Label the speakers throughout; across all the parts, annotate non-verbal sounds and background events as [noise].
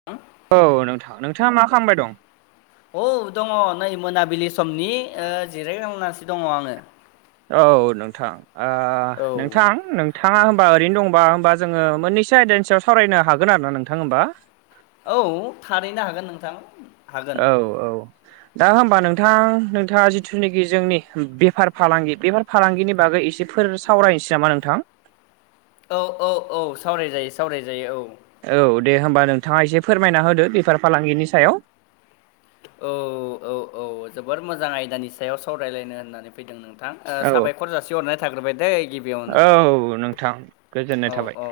Speaker 1: [unintelligible]
Speaker 2: औ नोंथां नोंथाङा मा खालामबाय दं?
Speaker 1: औ दङ नै मोनाबिलि समनि जिरायलांनानैसो दङ आङो।
Speaker 2: औ नोंथां ओ
Speaker 1: औ
Speaker 2: नोंथां नोंथाङा होमबा ओरैनो दंबा होमबा जोङो मोननैसो आयदानि सायाव सावरायनो हागोन आरोना नोंथां होमबा?
Speaker 1: औ थारैनो हागोन नोंथां। हागोन
Speaker 2: औ औ। दा होमबा नोंथां नोंथाङा जिथुनाखि जोंनि बेफार- फालांगि बेफार फालांगिनि बागै एसेफोर सावरायनोसै नामा नोंथां?
Speaker 1: औ औ औ सावराय जायो सावराय जायो औ।
Speaker 2: औ दे होमबा नोंथाङा एसे फोरमायना होदो बेफार फालांगिनि सायाव।
Speaker 1: औ औ औ जोबोर मोजां आयदानि सायाव सावरायलायनो होननानै फैदों नोंथां। ओ
Speaker 2: औ
Speaker 1: साबायखर जासि हरनाय थाग्रोबाय दै गिबि
Speaker 2: औ नोंथां। गोजोननाय
Speaker 1: औ
Speaker 2: थाबाय
Speaker 1: औ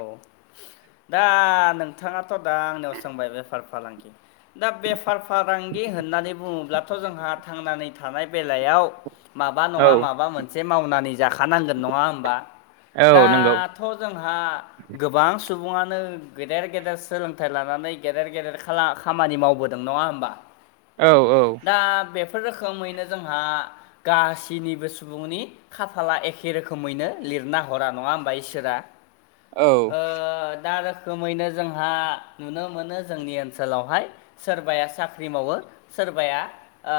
Speaker 1: दा नोंथाङाथ' दा आंनियाव सोंबाय बेफार- फालांगि दा बेफार फालांगि होननानै बुङोब्लाथ' जोंहा थांनानै थानाय बेलायाव माबा
Speaker 2: औ
Speaker 1: नङा माबा मोनसे मावनानै जाखानांगोन नङा होमबा? दा
Speaker 2: औ नंगौ
Speaker 1: जोंहा गोबां सुबुङानो गेदेर गेदेर सोलोंथाइ लानानै गेदेर गेदेर [unintelligible] खामानि मावबोदों नङा होमबा?
Speaker 2: औ औ।
Speaker 1: दा बेफोर रोखोमैनो जोंहा गासैनिबो सुबुंनि खाफाला एखे रोखोमैनो लिरना हरा नङा होमबा? इसोरा
Speaker 2: औ।
Speaker 1: ओ दा रोखोमैनो जोंहा नुनो मोनो जोंनि ओनसोलावहाय सोरबाया साख्रि मावो सोरबाया ओ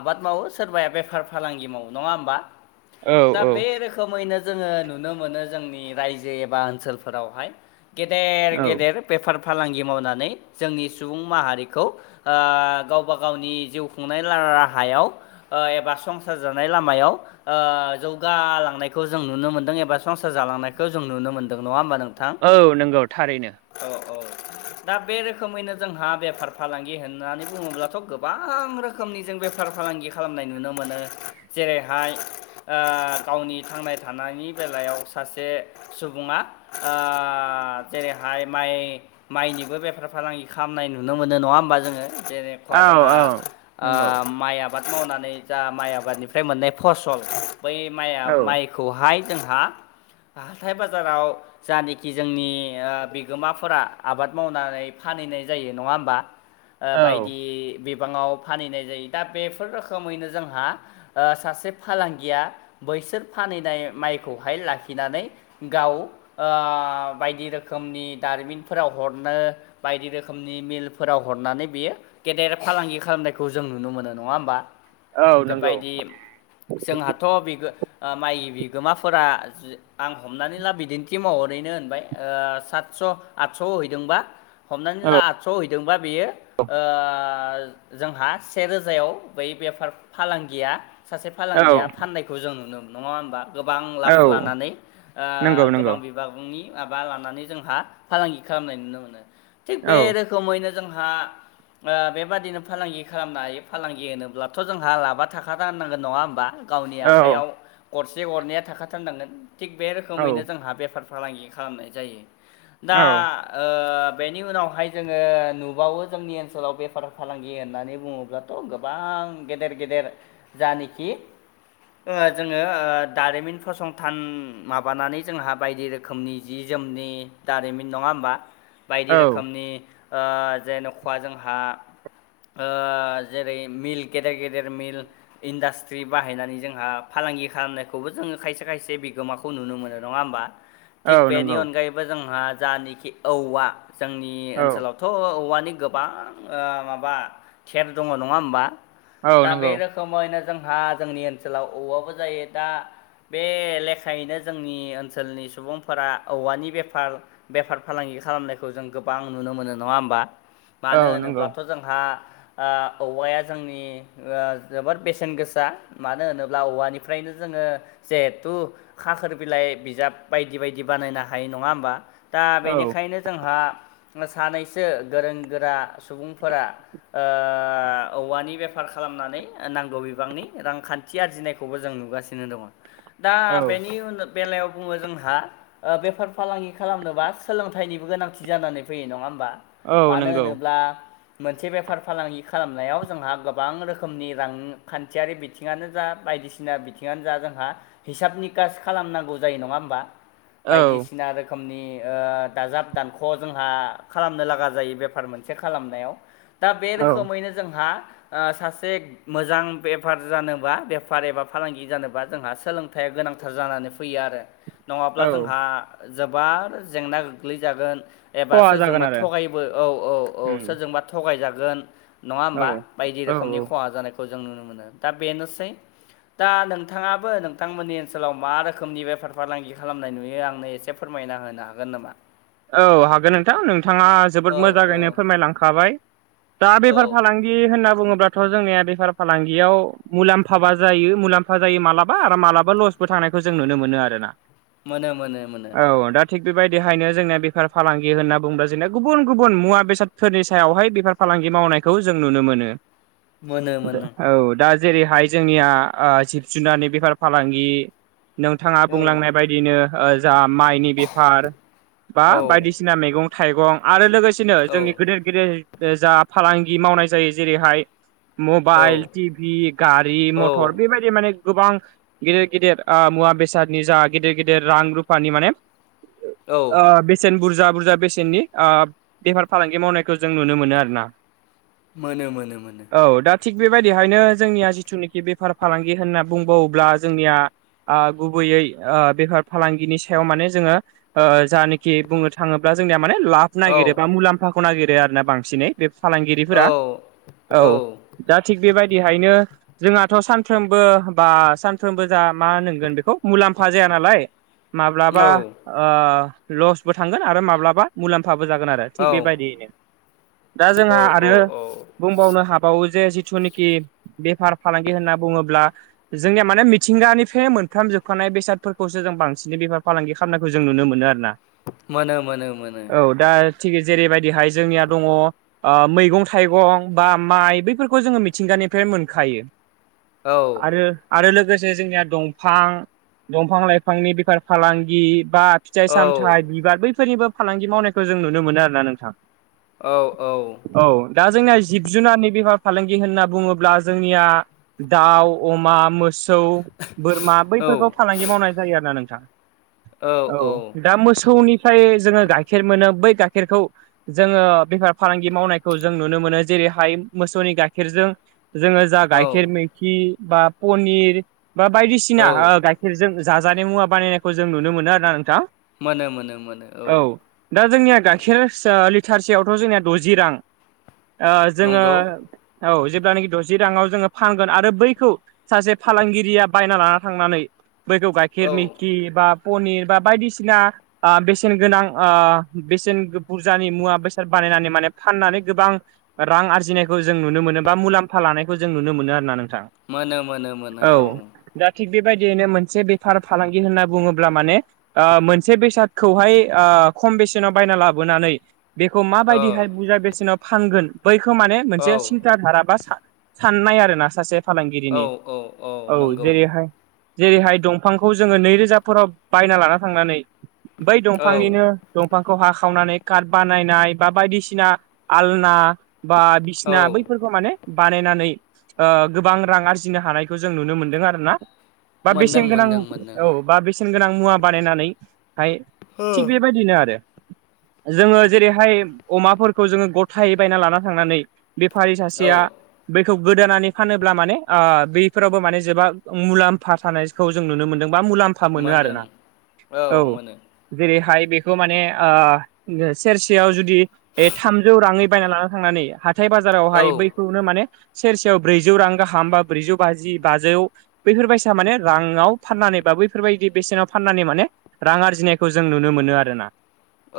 Speaker 1: आबाद मावो सोरबाया बेफार फालांगि मावो नङा होमबा? दा
Speaker 2: औ
Speaker 1: बे रोखोमैनो जोङो नुनो मोनो जोंनि रायजो जे एबा ओनसोलफोरावहाय गेदेर
Speaker 2: औ
Speaker 1: गेदेर बेफार- फालांगि मावनानै जोंनि सुबुं माहारिखौ गावबा गावनि जिउ खुंनाय रा-राहायाव ओ एबा संसार जानाय लामायाव ओ जौगालांनायखौ जों नुनो मोनदों एबा संसार जालांनायखौ जों नुनो मोन्दों नङा होमबा नोंथां?
Speaker 2: औ नंगौ थारैनो।
Speaker 1: औ औ। दा बे रोखोमैनो जोंहा बेफार- फालांगि होननानै बुङोब्लाथ' गोबां रोखोम रोखोमनि जों बेफार -फालांगि खालामनाय नुनो मोनो जेरैहाय ओ गावनि थांना थानायनि बेलायाव सासे सुबुङा ओ जेरैहाय माइ माइनिबो बेफार- फालांगि खालामनाय नुनो मोनो नङा होमबा जोङो जेरै
Speaker 2: औ
Speaker 1: [unintelligible] जोंहा
Speaker 2: औ नंगौ
Speaker 1: माइ आबाद मावनानै जा माइ आबादनिफ्राय मोननाय फसल बै
Speaker 2: औ
Speaker 1: माइ- माइ -खौहाय जोंहा हाथाय बाजाराव जानाखि जोंनि ओ बिगोमाफोरा आबाद मावनानै फानहैनाय जायो नङा होमबा?
Speaker 2: [inaudible]
Speaker 1: ओ बायदि बिबांङाव फानहैनाय जायो दा बेफोर रोखोमैनो जोंहा ओ सासे फालांगिया बैसोर फानहनाय माइखौहाय लाखि खिनानै गाव ओ बायदि रोखोमनि दारिमिनफोराव हरनो बायदि रोखोमनि मिलफोराव हरनानै बियो गेदेर फालांगि खालामनायखौ जों नुनो मोनो नंङा होमबा
Speaker 2: औ नंगौ
Speaker 1: बायायदि जोंहाथ' बि माइ बिगोमाफोरा आं हमनानै ला बिदिन्थि माहरैनो होनबाय ओ सातस' आदस' हैदोंबा हमनानै
Speaker 2: औ
Speaker 1: ला आटस' हैदोंबा बेयो ओ जोंहा से रोजायाव बै बेफार फालांगिया सासे फालांगिया
Speaker 2: औ
Speaker 1: फाननाय खौ जों नुनो मोनो नंङा होमबा गोबां
Speaker 2: औ
Speaker 1: लाब लानानै
Speaker 2: नंगौ नंगौ
Speaker 1: गोबां नि माबा लानानै जोंहा फालांगि खालामनाय नुनो मोनो थिग
Speaker 2: औ
Speaker 1: बे रोखोम रोखोमैनो जोंहा ओ बेबादिनो फालांगि खालामनो हायो फालांगि होनोब्लाथ' जोंहा लाबा थाखा राननांगोन नंङा होमबा गावनि
Speaker 2: औ
Speaker 1: आखाइयाव गरसे गरनैया थाखाथारनांगोन थिग बे
Speaker 2: औ
Speaker 1: रोखोमैनो जोंहा बेफार फालांगि खालामनाय जायो
Speaker 2: औ
Speaker 1: दा ओ बेनि उनावहाय जोंङो नुबावो जोंनि ओनसोलाव बेफार फालांगि होननानै बुंङोब्ला थ' गोबां गेदेर गेदेर जानिखि ओ जोंङो ओ दारिमिन फसंथान माबानानै जोंहा बायदि रोखोमनि जि जोमनि दारिमिन नंङा होमबा
Speaker 2: औ
Speaker 1: बायदि रोखोमनि ओ जेनेन'खवा जोंहा ओ जेरै मिल गेदेर गेदेर मिल इन्डास्ट्रि बाहायनानै जोंहा फालांगि खालामनायखौबो जोंङो खायसे खायसे बिगोमाखौ नुनो मोनो नङा होमबा
Speaker 2: औ
Speaker 1: थिग बेनि
Speaker 2: नंगौ
Speaker 1: अनगायैबो जोंहा जि औवा जोंनि
Speaker 2: औ
Speaker 1: ओनसोलाव थ' औवानि गोबां ओ माबा खेब दङ' नंङा होमबा
Speaker 2: औ
Speaker 1: दा बे
Speaker 2: नंगौ
Speaker 1: रोखोम समयनो जोंहा जोंनि ओनसोलाव औवाबो जायो दा बे लेखा थायैनो जोंनि ओनसोलनि सुबुंफोरा औवानि बेफार बेफार फालांगि खालामनायखौ जों गोबां नुनो मोनो नंङा होमबा
Speaker 2: औ
Speaker 1: मानो
Speaker 2: नंगौ
Speaker 1: होनोब्लाथ' जोंहा ओ औवाया जोंनि ओ जोबोर बेसेन गोसा मानो होनोब्ला औवानिफ्रायनो जोंङो जिहेथु खाखोर बिलाइ बिजाब बायदि बायदि बानायनो हायो नंङा होमबा दा
Speaker 2: औ
Speaker 1: बेनिखायनो जोंहा सानैसो गोरों गोरा सुबुंफोरा ओ औवानि बेफार खालामनानै नांगौ बिबांनि रांखान्थि थि आरजिनायखौबो जों नुगासिनो दङ' दा
Speaker 2: औ
Speaker 1: बेनि उन बेलायाव बुंङो जोंहा ओ बेफार फालांगि खालामनोबा सोलोंथाइनिबो गोनांथि जानानै फैयो नंङा होमबा
Speaker 2: औ
Speaker 1: मानो
Speaker 2: नंगौ
Speaker 1: होनोब्ला मोनसे बेफार फालांगि खालामनायाव जोंहा गोबां रोखोमनि रांखान्थियारि बिथिंङानो जा बायदिसिना बिथिंङानो जा जोंहा हिसाब नि कास खालामनांगौ जायो नंङा होमबा
Speaker 2: औ
Speaker 1: बायदिसिना रो रोखोमनि ओ दाजाब दानख' जोंहा खालामनो लागा जायो बेफार मोनसे खालामनायाव दा बे
Speaker 2: औ
Speaker 1: रोखोमैनो जोंहा ओ सासे मोजां बेफार जानोबा बेफार एबा फालांगि जानोबा जोंहा सोलोंथाइया गोनां गोथार जानानै फैयो आरो नंङाब्ला
Speaker 2: औ
Speaker 1: जोंहा जोबोर जेंना गोग्लैजागोन एबा
Speaker 2: खहा जागोन
Speaker 1: सोरजोंबा
Speaker 2: आरो
Speaker 1: थगायबो औ औ औ
Speaker 2: उम
Speaker 1: सोरजोंबा थगायजागोन। नंङा
Speaker 2: औ
Speaker 1: होमबा बायदि
Speaker 2: औ
Speaker 1: रोखोमनि खहा जानायखौ जों नुनो मोनो दा बेनोसै दा नोंथांङाबो नोंथांमोननि ओनसोलाव मा रोखोमनि बेफार फालांगि खालामनाय नुयो आंनो एसे फोरमायना होनो हागोन नामा?
Speaker 2: औ हागोन नोंथां नोंथांङा जोबोद
Speaker 1: औ औ
Speaker 2: मोजांङैनो फोरमायलांखाबाय दा
Speaker 1: औ
Speaker 2: बेफार फालांगि होनना बुङोब्लाथ' जोंनिया बेफार फालांगियाव मुलाम्फाबा जायो मुलाम्फा फा जायो मालाबा आरो माबा लसबो थानायनायखौ जों नुनो मोनो आरोना।
Speaker 1: मोनो मोनो मोनो
Speaker 2: औ दा थिग बेबायदिहायनो जोंनिना बेफार फालांगि होनना बुंडो़ब्ला जोंना गुबुन गुबुन मुवा बेसादफोरनि सायावहाय बेफार फालांगि मावनायखौ जों नुनो मोनो।
Speaker 1: मोनो मोनो
Speaker 2: औ दा जेरैहाय जोंनिया ओ जिब जुनारनि बेफार फालांगि नोंथाङा
Speaker 1: औ
Speaker 2: बुंलांनाय बाय दिनो ओ जा माइनि बेफार बा
Speaker 1: औ
Speaker 2: बायदिसिना मैगं थाइगं आरो लोगोसेनो
Speaker 1: औ
Speaker 2: जोंनि गेदेर गेदेर ओ जा फालांगि मावनाय जायो। जेरैहाय मबाइल, टिभि, गारि,
Speaker 1: औ
Speaker 2: मथर बेबायदि माने गोबां गेदिर गेदिर ओ मुवा बेसादनि जा गेदिर गेदिर रां रुफानि माने ओ बेसेन बुरजा-बुरजा बेसेननि ओ बेफार फालांगि मावनायखौ जों नुनो मोनो आरोना।
Speaker 1: मोनो-मोनो-मोनो
Speaker 2: औ दा थिग बेबायदिहायनो जोंनिया जिथुनाखि बेफार फालांगि होनना बुंबावोब्ला जोंनिया ओ गुबैयै बेफार फालांगिनि सायाव माने जोङो ओ जानाखि बुंनो थाङोब्ला जोंनिया माने लाब
Speaker 1: औ
Speaker 2: नागिरो बा मुलाम्फाखौ नागिरो आरोना बांसिनै बे फालांगिरिफोरा
Speaker 1: औ
Speaker 2: औ दा थिग बेबायदिहायनो जोंहाथ' सानफ्रोमबो बा सानफ्रोमबो जा मा होनगोन बेखौ मुलाम्फा जाया नालाय माब्लाबा लसबो थांगोन आरो माब्लाबा मुलाम्फाबो जागोन आरो थिग
Speaker 1: औ
Speaker 2: बेबायदियनो। दा
Speaker 1: औ
Speaker 2: जोंहा आरो
Speaker 1: औ
Speaker 2: बुंबावनो हाब बावो जे जिथुनिखि बेफार फालांगि होनना बुङोब्ला जोंनिया माने मिथिंगानिफ्राय मोनफ्राम जोबखानाय बेसादफोरखौसो जों बांसिन बेफार फालांगि खालामनाय खौ जों नुनो मोनो आरोना।
Speaker 1: मोनो मोनो मोनो
Speaker 2: औ दा थिख जेरैबायदिहाय जोंनिया दङ। मैगं-थाइगं बा माइ बैफोरखौ जोङो मिथिंगानिफ्राय मोनखायो।
Speaker 1: औ
Speaker 2: आरो
Speaker 1: औ
Speaker 2: आरो लोगोसे जोंनिया दंफां दंफां लाइफांनि बेफार फालांगि बा फिथाइ सामथायाइ
Speaker 1: औ औ
Speaker 2: बिबार बैफोरनिबो फालांगि मावनायखौ जों नुनो मोनो आरोना नोंथां।
Speaker 1: औ औ।
Speaker 2: औ दा जोंनिया जिब जुनारनि बेफार फालांगि होनना बुङोब्ला जोंनिया दाउ, अमा, मोसौ, बोरमा बैफोरखौ फालांगि मावनाय जायो आरो ना नोंथां। औ दा मोसौनिफ्राय जोङो गाइखेर मोनो बै गाइखेरखौ जोङो बेफार फालांगि मावनायखौ जों नुनो मोनो। जेरैहाय मोसौनि गाइखेरजों जोङो जा
Speaker 1: औ
Speaker 2: गाइखेर मैखि बा पनिर बा बायदिसिना
Speaker 1: औ
Speaker 2: ओ गाय खेरजों जाजानाय मुवा बानायनायखौ जों नुनो मोनो आरो ना नोंथां।
Speaker 1: मोनो मोनो मोनो औ।
Speaker 2: दा जोंनिया गाइखेर लिटारसेयावथ' जोंनिया द'जि रां ओ जोङो
Speaker 1: नंगौ
Speaker 2: औ जेब्लानाखि द'जि राङाव जोङो फानगोन आरो बैखौ सासे फालांगिरिया बायना लाना थांनानै बैखौ गाइखेर
Speaker 1: औ
Speaker 2: मिकि बा पनिर बा बायदिसिना ओ बेसेन गोनां ओ बेसेन बुरजानि मुवा बेसाद बानायनानै माने फाननानै गोबां रां आरजिनायखौ जों नुनो मोनो बा मुलाम्फा लानायखौ जों नुनो मोनो आरो ना नोंथां।
Speaker 1: मोनो मोनो मोनो औ।
Speaker 2: दा थिग बेबायदियैनो मोनसे बेफार फालांगि होनना बुङोब्ला माने, ओ मोनसे बेसादखौहाय ओ खम बेसेनाव बायना लाबोनानै बेखौ
Speaker 1: ओ
Speaker 2: माबायदिहाय बुरजा बेसेनाव फानगोन बैखौ माने मोनसे
Speaker 1: औ
Speaker 2: था राबा साननाय आरो ना सासे
Speaker 1: औ
Speaker 2: फालांगिरिनि
Speaker 1: औ
Speaker 2: औ
Speaker 1: नंगौ
Speaker 2: जेरैहाय जेरैहाय दंफांखौ जोङो नैरोजाफोराव बायना लाना थांनानै बै
Speaker 1: औ
Speaker 2: दंफांनिनो दंफांखौ हाखावनानै कार्ट बानायनाय बा बायदिसिना आलना बा
Speaker 1: औ
Speaker 2: बिसिना बैफोरखौ माने बानायनानै गोबां रां आरजिनो हानायखौ जों नुनो मोनदों आरोना बा
Speaker 1: मोनदों
Speaker 2: बेसेन गोनां
Speaker 1: मोनदों मोनदों
Speaker 2: औ बा बेसेन गोनां मुवा बानायनानैहाय
Speaker 1: हो
Speaker 2: थिग बे बायदिनो आरो जोङो जेरैहाय अमाफोरखौ जोङो गथायै बायना लाना थांनानै बेफारि
Speaker 1: औ
Speaker 2: सासेया बेखौ गोदानै फानोब्ला माने बेफोरावबो माने जोबा मुलाम्फा थानाय खौ जों नुनो मोन्दों बा मुलाम्फा मोनो
Speaker 1: मोनदों
Speaker 2: आरोना
Speaker 1: औ मोनो
Speaker 2: जेरैहाय बेखौ माने सेरसेयाव जुदि बे थामजौ राङै बायना लाना थांनानै हाथाय
Speaker 1: औ
Speaker 2: बाजारावहाय बै खौनो माने सेरसेयाव ब्रैजौ रां गाहाम बा ब्रैजौ बाजि बाजौ बैफोरबायसा माने राङाव फाननानै बा बैफोरबायदि बेसेनाव फाननानै माने रां आरजिनायखौ जों नुनो मोनो आरोना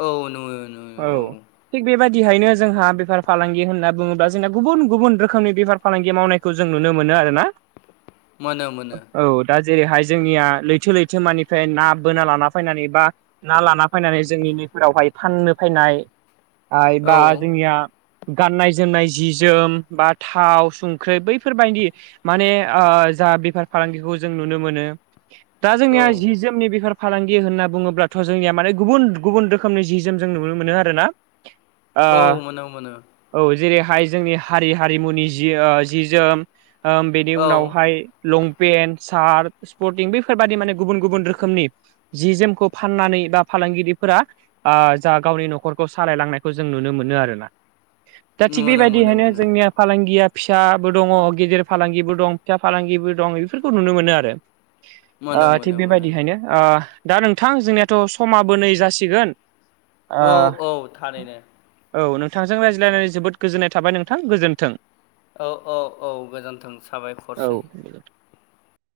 Speaker 1: औ नुयो नुयो औ
Speaker 2: थिग बेबायदिहायनो जोंहा बेफार फालांगि होनना बुङोब्ला जोंना गुबुन गुबुन रोखोमनि बेफार फालांगि मावनायखौ जों नुनो मोनो आरोना
Speaker 1: मोनो मोनो
Speaker 2: औ दा जेरैहाय जोंनिया लैथो लैथो मानि फ्राय ना बोना लाना फैनानै बा ना लाना फैनानै जोंनि नैफोरावहाय फाननो फैनाय ओ
Speaker 1: औ
Speaker 2: एबा बा जोंनिया गाननाय जोमनाय जि जोम बा थाव संख्रि बैफोरबायदि माने ओ‌जा बेफार फालांगिखौ जों नुनो मोनो दा
Speaker 1: औ
Speaker 2: जोंनिया जि जोमनि बेफोर फालांगि होनना बुङोब्लाथ' जोंनिया माने गुबुन गुबुन रोखोमनि जि जोम जों नुनो मोनो आरोना
Speaker 1: औ मोनो मोनो
Speaker 2: औ जेरैहाय जोंनि हारि हारिमुनि जि ओ जि जोम बेनि
Speaker 1: औ
Speaker 2: उनावहाय लंपेन्ट सार्ट स्पर्टिं बेफोरबादि माने गुबुन गुबुन रो खोमनि जि जोमखौ फाननानै बा फालांगिरिफोरा ओ जा गावनि न'खरखौ सालायलांनायखौ जों नुनो मोनो आरोना दा थिग
Speaker 1: मोनो मोनो
Speaker 2: बेबायदिहायनो
Speaker 1: मोनो
Speaker 2: जोंनिया फालांगिया फिसाबो दङ गेेजेर फालांगिबो दं फिसा फालांगिबो दं बेफोरखौ नुनो मोनो आरो
Speaker 1: मोनो
Speaker 2: थिग
Speaker 1: मोनो मोनो
Speaker 2: बेबायदिहायनो दा नोंथां जोंनियाथ' समाबो नै जासिगोन
Speaker 1: औ औ थारैनो
Speaker 2: औ नोंथांजों रायज्लायनानै जोबोद गोजोननाय थाबाय नोंथां गोजोन्थों
Speaker 1: औ औ औ गोजोन्थों
Speaker 2: औ
Speaker 1: साबायखरसै